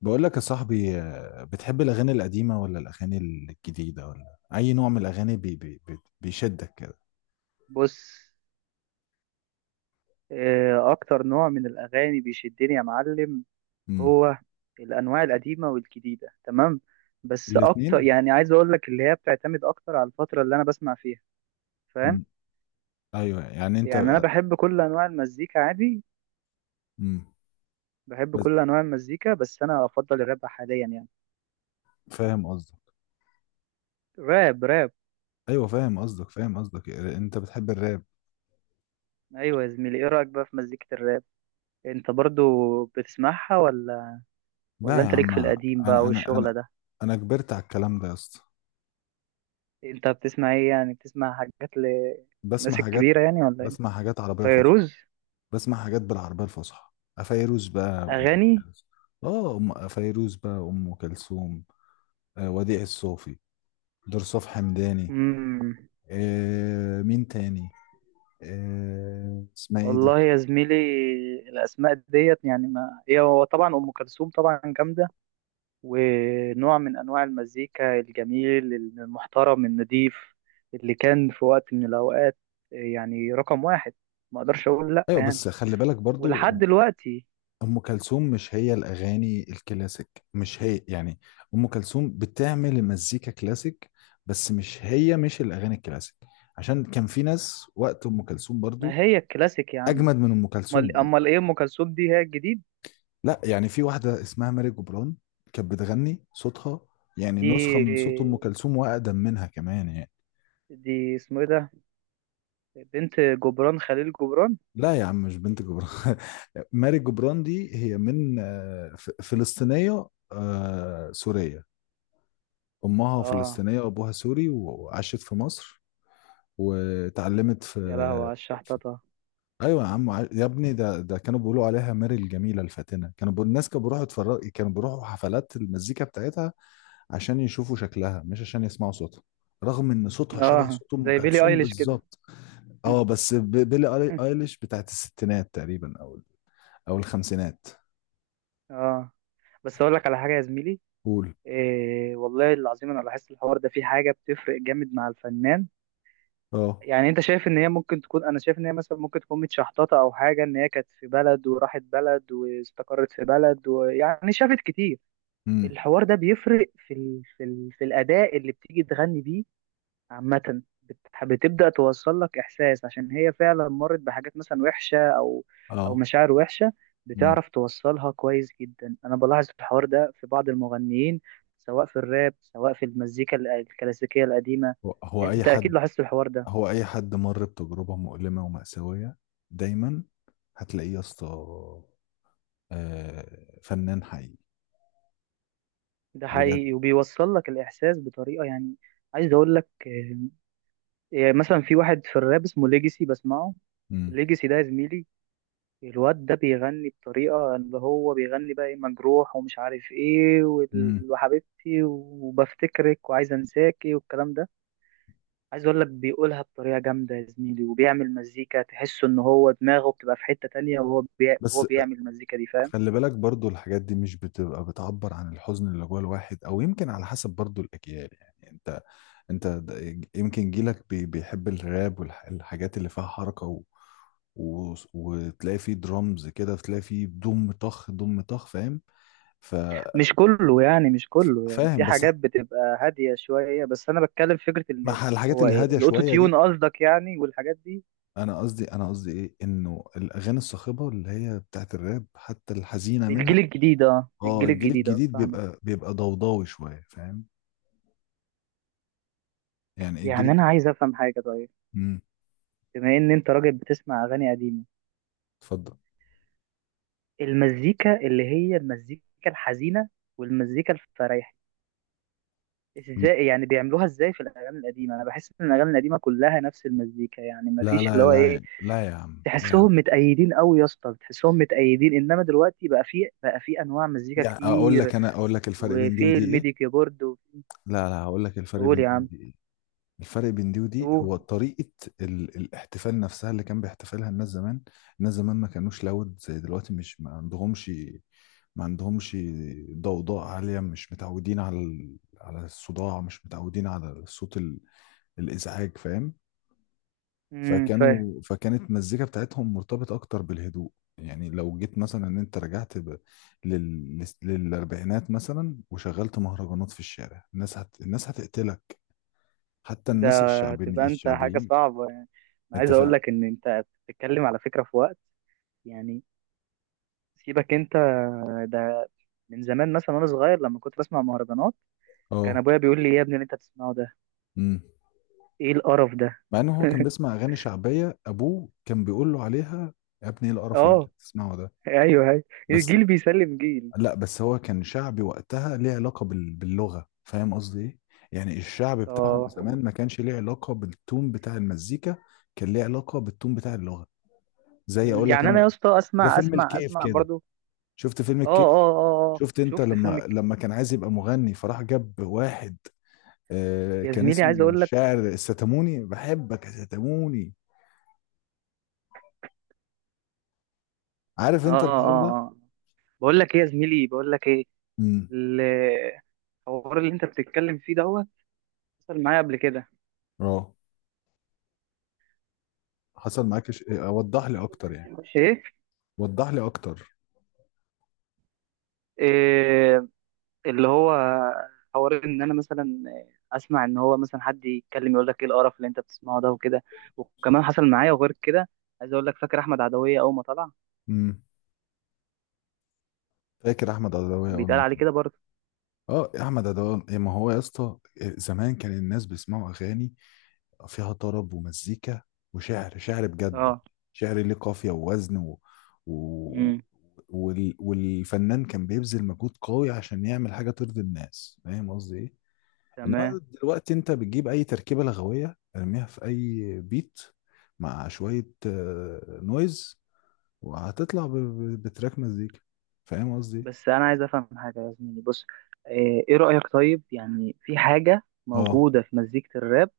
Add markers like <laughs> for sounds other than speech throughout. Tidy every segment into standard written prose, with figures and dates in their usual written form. بقول لك يا صاحبي، بتحب الأغاني القديمة ولا الأغاني الجديدة ولا أي نوع من الأغاني بي بي بي بيشدك كده؟ بص. اكتر نوع من الاغاني بيشدني يا معلم، امم هو الانواع القديمه والجديده. تمام. بس اكتر، الاتنين. يعني عايز اقول لك، اللي هي بتعتمد اكتر على الفتره اللي انا بسمع فيها. فاهم؟ امم أيوه، يعني يعني انا أنت. بحب كل انواع المزيكا عادي. امم بحب بس كل انواع المزيكا بس انا افضل الراب حاليا يعني. فاهم قصدك. راب راب. أيوه فاهم قصدك، فاهم قصدك، أنت بتحب الراب. ايوه يا زميلي، ايه رايك بقى في مزيكه الراب؟ انت برضو بتسمعها ولا؟ ولا لا يا انت ليك عم. في القديم بقى أنا أنا والشغله أنا ده؟ أنا كبرت على الكلام ده يا اسطى. انت بتسمع ايه؟ يعني بتسمع حاجات بسمع للناس حاجات. الكبيره يعني ولا إيه؟ بسمع حاجات عربية فصحى. فيروز؟ بسمع حاجات بالعربية الفصحى. فيروز بقى، أم اغاني. كلثوم. اه، أم فيروز بقى، أم كلثوم. وديع الصوفي. درصوف حمداني. مم. مين تاني؟ اسمها ايه دي؟ والله يا زميلي الاسماء ديت، يعني ما هي، هو طبعا ام كلثوم طبعا جامده، ونوع من انواع المزيكا الجميل المحترم النضيف اللي كان في وقت من الاوقات يعني رقم واحد. ما اقدرش اقول لا ايوه يعني، بس خلي بالك ولحد برضو. دلوقتي. ام كلثوم مش هي الاغاني الكلاسيك، مش هي يعني. ام كلثوم بتعمل مزيكا كلاسيك، بس مش هي، مش الاغاني الكلاسيك. عشان كان في ناس وقت ام كلثوم ما برضو هي الكلاسيك يا عم. اجمد من ام كلثوم. امال امال ايه، ام كلثوم دي هي الجديد؟ لا، يعني في واحده اسمها ماري جبران، كانت بتغني، صوتها يعني دي نسخه من صوت ام كلثوم واقدم منها كمان يعني. دي اسمه ايه ده؟ بنت جبران خليل جبران. لا يا عم مش بنت جبران <laughs> ماري جبران دي هي من فلسطينية. سورية. أمها اه. فلسطينية وأبوها سوري وعاشت في مصر، وتعلمت في... يا لهوي على الشحططة. أيوة يا عم، يا ابني، ده كانوا بيقولوا عليها ماري الجميلة الفاتنة، الناس كانوا بيروحوا يتفرج، كانوا بيروحوا حفلات المزيكا بتاعتها عشان يشوفوا شكلها، مش عشان يسمعوا صوتها، رغم ان صوتها شبه اه، صوت ام زي بيلي كلثوم ايليش كده. بالظبط. اه بس بيلي <laughs> ايليش بتاعت الستينات تقريبا، او الخمسينات. اه. بس اقول لك على حاجه يا زميلي، قول. إيه والله العظيم انا لاحظت الحوار ده، في حاجه بتفرق جامد مع الفنان. اه. يعني انت شايف ان هي ممكن تكون، انا شايف ان هي مثلا ممكن تكون متشحططه او حاجه، ان هي كانت في بلد وراحت بلد واستقرت في بلد ويعني شافت كتير. امم الحوار ده بيفرق في الاداء اللي بتيجي تغني بيه. عامة بتبدأ توصل لك إحساس عشان هي فعلا مرت بحاجات مثلا وحشة، أو أو اه. مشاعر وحشة. امم بتعرف توصلها كويس جدا. أنا بلاحظ الحوار ده في بعض المغنيين، سواء في الراب سواء في المزيكا الكلاسيكية القديمة. هو هو اي أنت أكيد حد لاحظت الحوار ده. هو اي حد مر بتجربة مؤلمة ومأساوية، دايما هتلاقيه يا اسطى، فنان حقيقي، ده بجد. حقيقي وبيوصل لك الإحساس بطريقة يعني. عايز أقول لك، يعني مثلا في واحد في الراب اسمه ليجيسي بسمعه. امم ليجيسي ده يا زميلي، الواد ده بيغني بطريقة، اللي هو بيغني بقى ايه، مجروح ومش عارف ايه، امم وحبيبتي وبفتكرك وعايز انساكي والكلام ده. عايز اقول لك بيقولها بطريقة جامدة يا زميلي، وبيعمل مزيكا تحس ان هو دماغه بتبقى في حتة تانية، وهو بس بيعمل المزيكا دي. فاهم؟ خلي بالك برضو، الحاجات دي مش بتبقى بتعبر عن الحزن اللي جوه الواحد، او يمكن على حسب برضو الاجيال، يعني انت، يمكن جيلك بيحب الراب والحاجات اللي فيها حركة و... و... وتلاقي فيه درامز كده، تلاقي فيه دم طخ دم طخ، فاهم؟ مش ففاهم كله يعني مش كله يعني، في بس حاجات بتبقى هادية شوية، بس انا بتكلم فكرة اللي مع الحاجات هو. اللي ايه، هاديه الاوتو شويه تيون دي. قصدك يعني والحاجات دي؟ انا قصدي ايه؟ انه الاغاني الصاخبه اللي هي بتاعت الراب حتى الحزينه منها. الجيل الجديد اه، اه، الجيل الجيل الجديد اه، الجديد فاهمك. بيبقى ضوضاوي شويه، فاهم؟ يعني الجيل يعني انا عايز افهم حاجة. طيب، امم بما ان انت راجل بتسمع اغاني قديمه، اتفضل. المزيكا اللي هي المزيكا الحزينه والمزيكا الفرايحي، م- ازاي يعني بيعملوها ازاي في الاغاني القديمه؟ انا بحس ان الاغاني القديمه كلها نفس المزيكا، يعني ما لا، فيش اللي لا، هو لا، ايه. لا يا عم، لا يا عم. تحسهم متأيدين قوي يا اسطى، تحسهم متأيدين. انما دلوقتي بقى في انواع مزيكا يعني، اقول كتير، لك انا اقول لك الفرق بين دي وفي ودي الميدي ايه. كيبورد لا لا، هقول لك الفرق قول بين يا دي عم. ودي ايه. الفرق بين دي ودي قول. هو طريقه الاحتفال نفسها اللي كان بيحتفلها الناس زمان. الناس زمان ما كانوش لاود زي دلوقتي، مش ما عندهمش، ما عندهمش ضوضاء عالية، مش متعودين على على الصداع، مش متعودين على الصوت الإزعاج، فاهم؟ امم. فاهم. فكانت المزيكا بتاعتهم مرتبطة أكتر بالهدوء. يعني لو جيت مثلا إن أنت رجعت للأربعينات مثلا، وشغلت مهرجانات في الشارع، الناس هتقتلك، حتى ده الناس تبقى انت حاجه الشعبيين. صعبه يعني. انا أنت عايز اقول فاهم. لك ان انت بتتكلم على فكره في وقت يعني. سيبك انت. ده من زمان مثلا وانا صغير لما كنت بسمع مهرجانات، كان أه. ابويا بيقول لي يا ابني، اللي انت بتسمعه ده أمم. ايه القرف ده. مع إن هو كان بيسمع أغاني شعبية، أبوه كان بيقول له عليها: يا ابني إيه القرف اللي أنت اه. بتسمعه ده. ايوه ايوه. بس. الجيل بيسلم جيل. لا بس هو كان شعبي وقتها، ليه علاقة باللغة، فاهم قصدي ايه؟ يعني الشعب بتاعهم اه. زمان ما كانش ليه علاقة بالتون بتاع المزيكا، كان ليه علاقة بالتون بتاع اللغة. زي مم، اقول لك يعني انا يا انا، اسطى ده اسمع فيلم اسمع الكيف اسمع كده، برضو. شفت فيلم اه الكيف؟ اه اه اه. شفت انت شفت فيلم لما كان عايز يبقى مغني، فراح جاب واحد، يا كان زميلي اسمه عايز اقول لك. الشاعر الستاموني، بحبك يا ستاموني. عارف اه انت الحوار ده؟ اه اه. بقول لك ايه يا زميلي، بقول لك ايه، امم الحوار اللي انت بتتكلم فيه دوت حصل معايا قبل كده. اه. حصل معاك اوضح لي اكتر يعني. ايه وضح لي اكتر. إيه، اللي هو حوار ان انا مثلا اسمع ان هو مثلا حد يتكلم يقول لك ايه القرف اللي انت بتسمعه ده وكده. وكمان حصل معايا وغير كده. عايز اقول لك، فاكر احمد عدويه اول ما طلع؟ فاكر احمد عدويه كان اول بيتقال ما عليه طلع؟ كده برضه. اه احمد عدويه. ما هو يا اسطى، زمان كان الناس بيسمعوا اغاني فيها طرب ومزيكا، وشعر، شعر بجد، اه. شعر ليه قافيه ووزن و... و... امم. والفنان كان بيبذل مجهود قوي عشان يعمل حاجه ترضي الناس، فاهم قصدي ايه؟ تمام. انما دلوقتي انت بتجيب اي تركيبه لغويه ارميها في اي بيت، مع شويه نويز، وهتطلع بتراك مزيكا، فاهم قصدي إيه؟ بس انا عايز افهم حاجه يا زميلي، بص. ايه إيه رايك طيب، يعني في حاجه اه. موجوده في مزيكه الراب،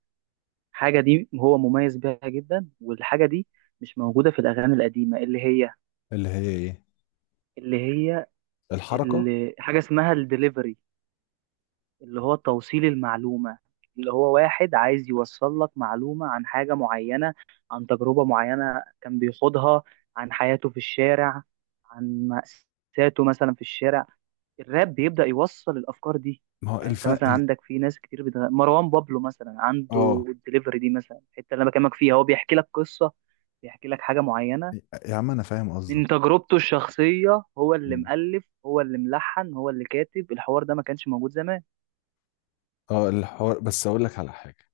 حاجه دي هو مميز بيها جدا، والحاجه دي مش موجوده في الاغاني القديمه اللي هي ايه؟ اللي هي الحركة. اللي حاجه اسمها الدليفري، اللي هو توصيل المعلومة، اللي هو واحد عايز يوصل لك معلومة عن حاجة معينة، عن تجربة معينة كان بيخوضها، عن حياته في الشارع، عن مأساته مثلا في الشارع. الراب بيبدأ يوصل الأفكار دي. ما هو يعني انت مثلا عندك في ناس كتير مروان بابلو مثلا عنده اه الدليفري دي، مثلا الحتة اللي انا بكلمك فيها هو بيحكي لك قصة، بيحكي لك حاجة معينة يا عم انا فاهم قصدك. من تجربته الشخصية، هو اللي مم. مؤلف هو اللي ملحن هو اللي كاتب. الحوار ده ما كانش موجود زمان. اه، الحوار، بس اقول لك على حاجة،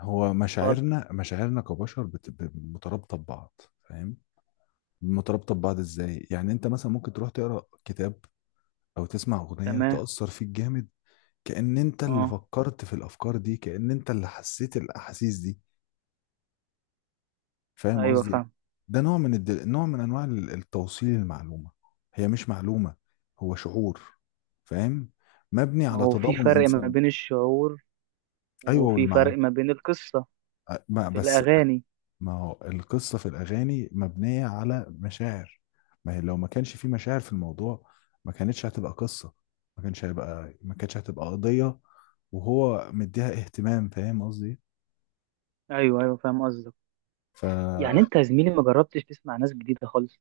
هو اتفضل. مشاعرنا كبشر مترابطة ببعض. فاهم؟ مترابطة ببعض ازاي؟ يعني انت مثلا ممكن تروح تقرا كتاب او تسمع اغنية تمام. تأثر فيك جامد، كأن انت اللي اه. فكرت في الافكار دي، كأن انت اللي حسيت الاحاسيس دي، فاهم ايوه قصدي إيه؟ فاهم. ده نوع من نوع من انواع التوصيل المعلومه، هي مش معلومه، هو شعور، فاهم؟ مبني ما على هو في تضامن فرق ما انسان. بين الشعور، ايوه، وفي فرق ما بين القصة ما في بس، الأغاني. ما هو القصه في الاغاني مبنيه على مشاعر، ما هي لو ما كانش في مشاعر في الموضوع ما كانتش هتبقى قصه، ما كانش هيبقى ما كانتش هتبقى قضيه وهو مديها اهتمام، فاهم قصدي إيه؟ ايوه ايوه فاهم قصدك. يعني فجربت. انت يا زميلي ما جربتش تسمع ناس جديدة خالص؟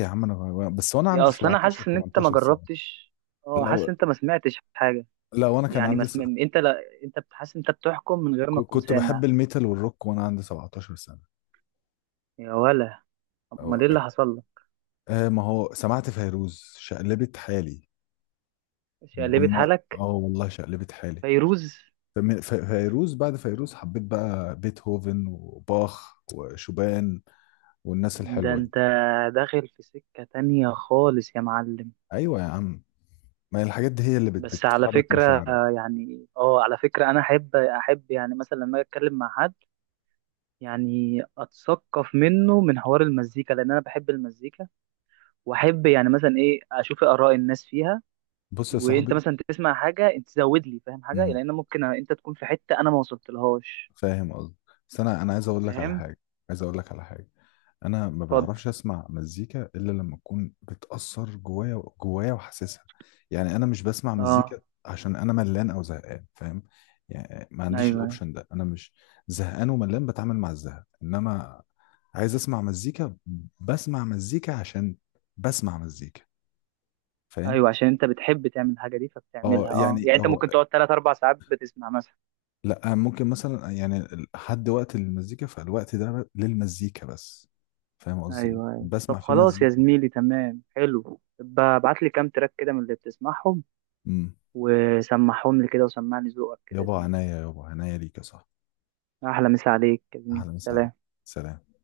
يا عم انا، بس وانا يا عندي اصل انا 17 حاسس ان انت ما 18 سنه. جربتش. اه، لو حاسس ان انت ما سمعتش حاجة. لو انا كان يعني ما عندي انت لا، انت بتحس، انت بتحكم من غير ما تكون كنت بحب سامع. الميتال والروك وانا عندي 17 سنة يا ولا. أو... امال ايه اللي حصل لك؟ ما هو سمعت فيروز شقلبت حالي. شقلبت ضم- حالك؟ اه والله شقلبت حالي. فيروز. فيروز، بعد فيروز حبيت بقى بيتهوفن وباخ وشوبان والناس ده الحلوة دي. انت داخل في سكة تانية خالص يا معلم. ايوه يا عم، ما هي الحاجات دي هي اللي بس على بتحرك فكرة مشاعري. يعني اه، على فكرة أنا أحب يعني مثلا لما أجي أتكلم مع حد، يعني أتثقف منه من حوار المزيكا لأن أنا بحب المزيكا، وأحب يعني مثلا إيه أشوف آراء الناس فيها. بص يا وأنت صاحبي. مثلا تسمع حاجة أنت تزود لي، فاهم حاجة، امم لأن ممكن أنت تكون في حتة أنا ما وصلتلهاش. فاهم قصدي. بس انا عايز اقول لك على فاهم. حاجة، عايز اقول لك على حاجة. انا ما اتفضل. بعرفش اسمع مزيكا الا لما تكون بتأثر جوايا، جوايا وحاسسها. يعني انا مش بسمع مزيكا أه. عشان انا ملان او زهقان، فاهم؟ يعني ما عنديش أيوه الاوبشن ده، انا مش زهقان وملان بتعامل مع الزهق، انما عايز اسمع مزيكا. بسمع مزيكا عشان بسمع مزيكا. فاهم؟ أيوه عشان أنت بتحب تعمل الحاجة دي اه فبتعملها، أه يعني يعني أنت اه، ممكن تقعد تلات أربع ساعات بتسمع مثلا. لا ممكن مثلا يعني، حد وقت المزيكا، فالوقت ده للمزيكا بس، فاهم قصدي إيه؟ ايوه ايوه. بسمع طب فيه خلاص يا مزيكا. زميلي تمام حلو، ابعت لي كام تراك كده من اللي بتسمعهم، إمم. وسمعهم لي كده وسمعني ذوقك كده يا يابا زميلي. عناية، يابا عناية ليك يا صاحبي. احلى مسا عليك يا زميلي، أهلا وسهلا. سلام. سلام.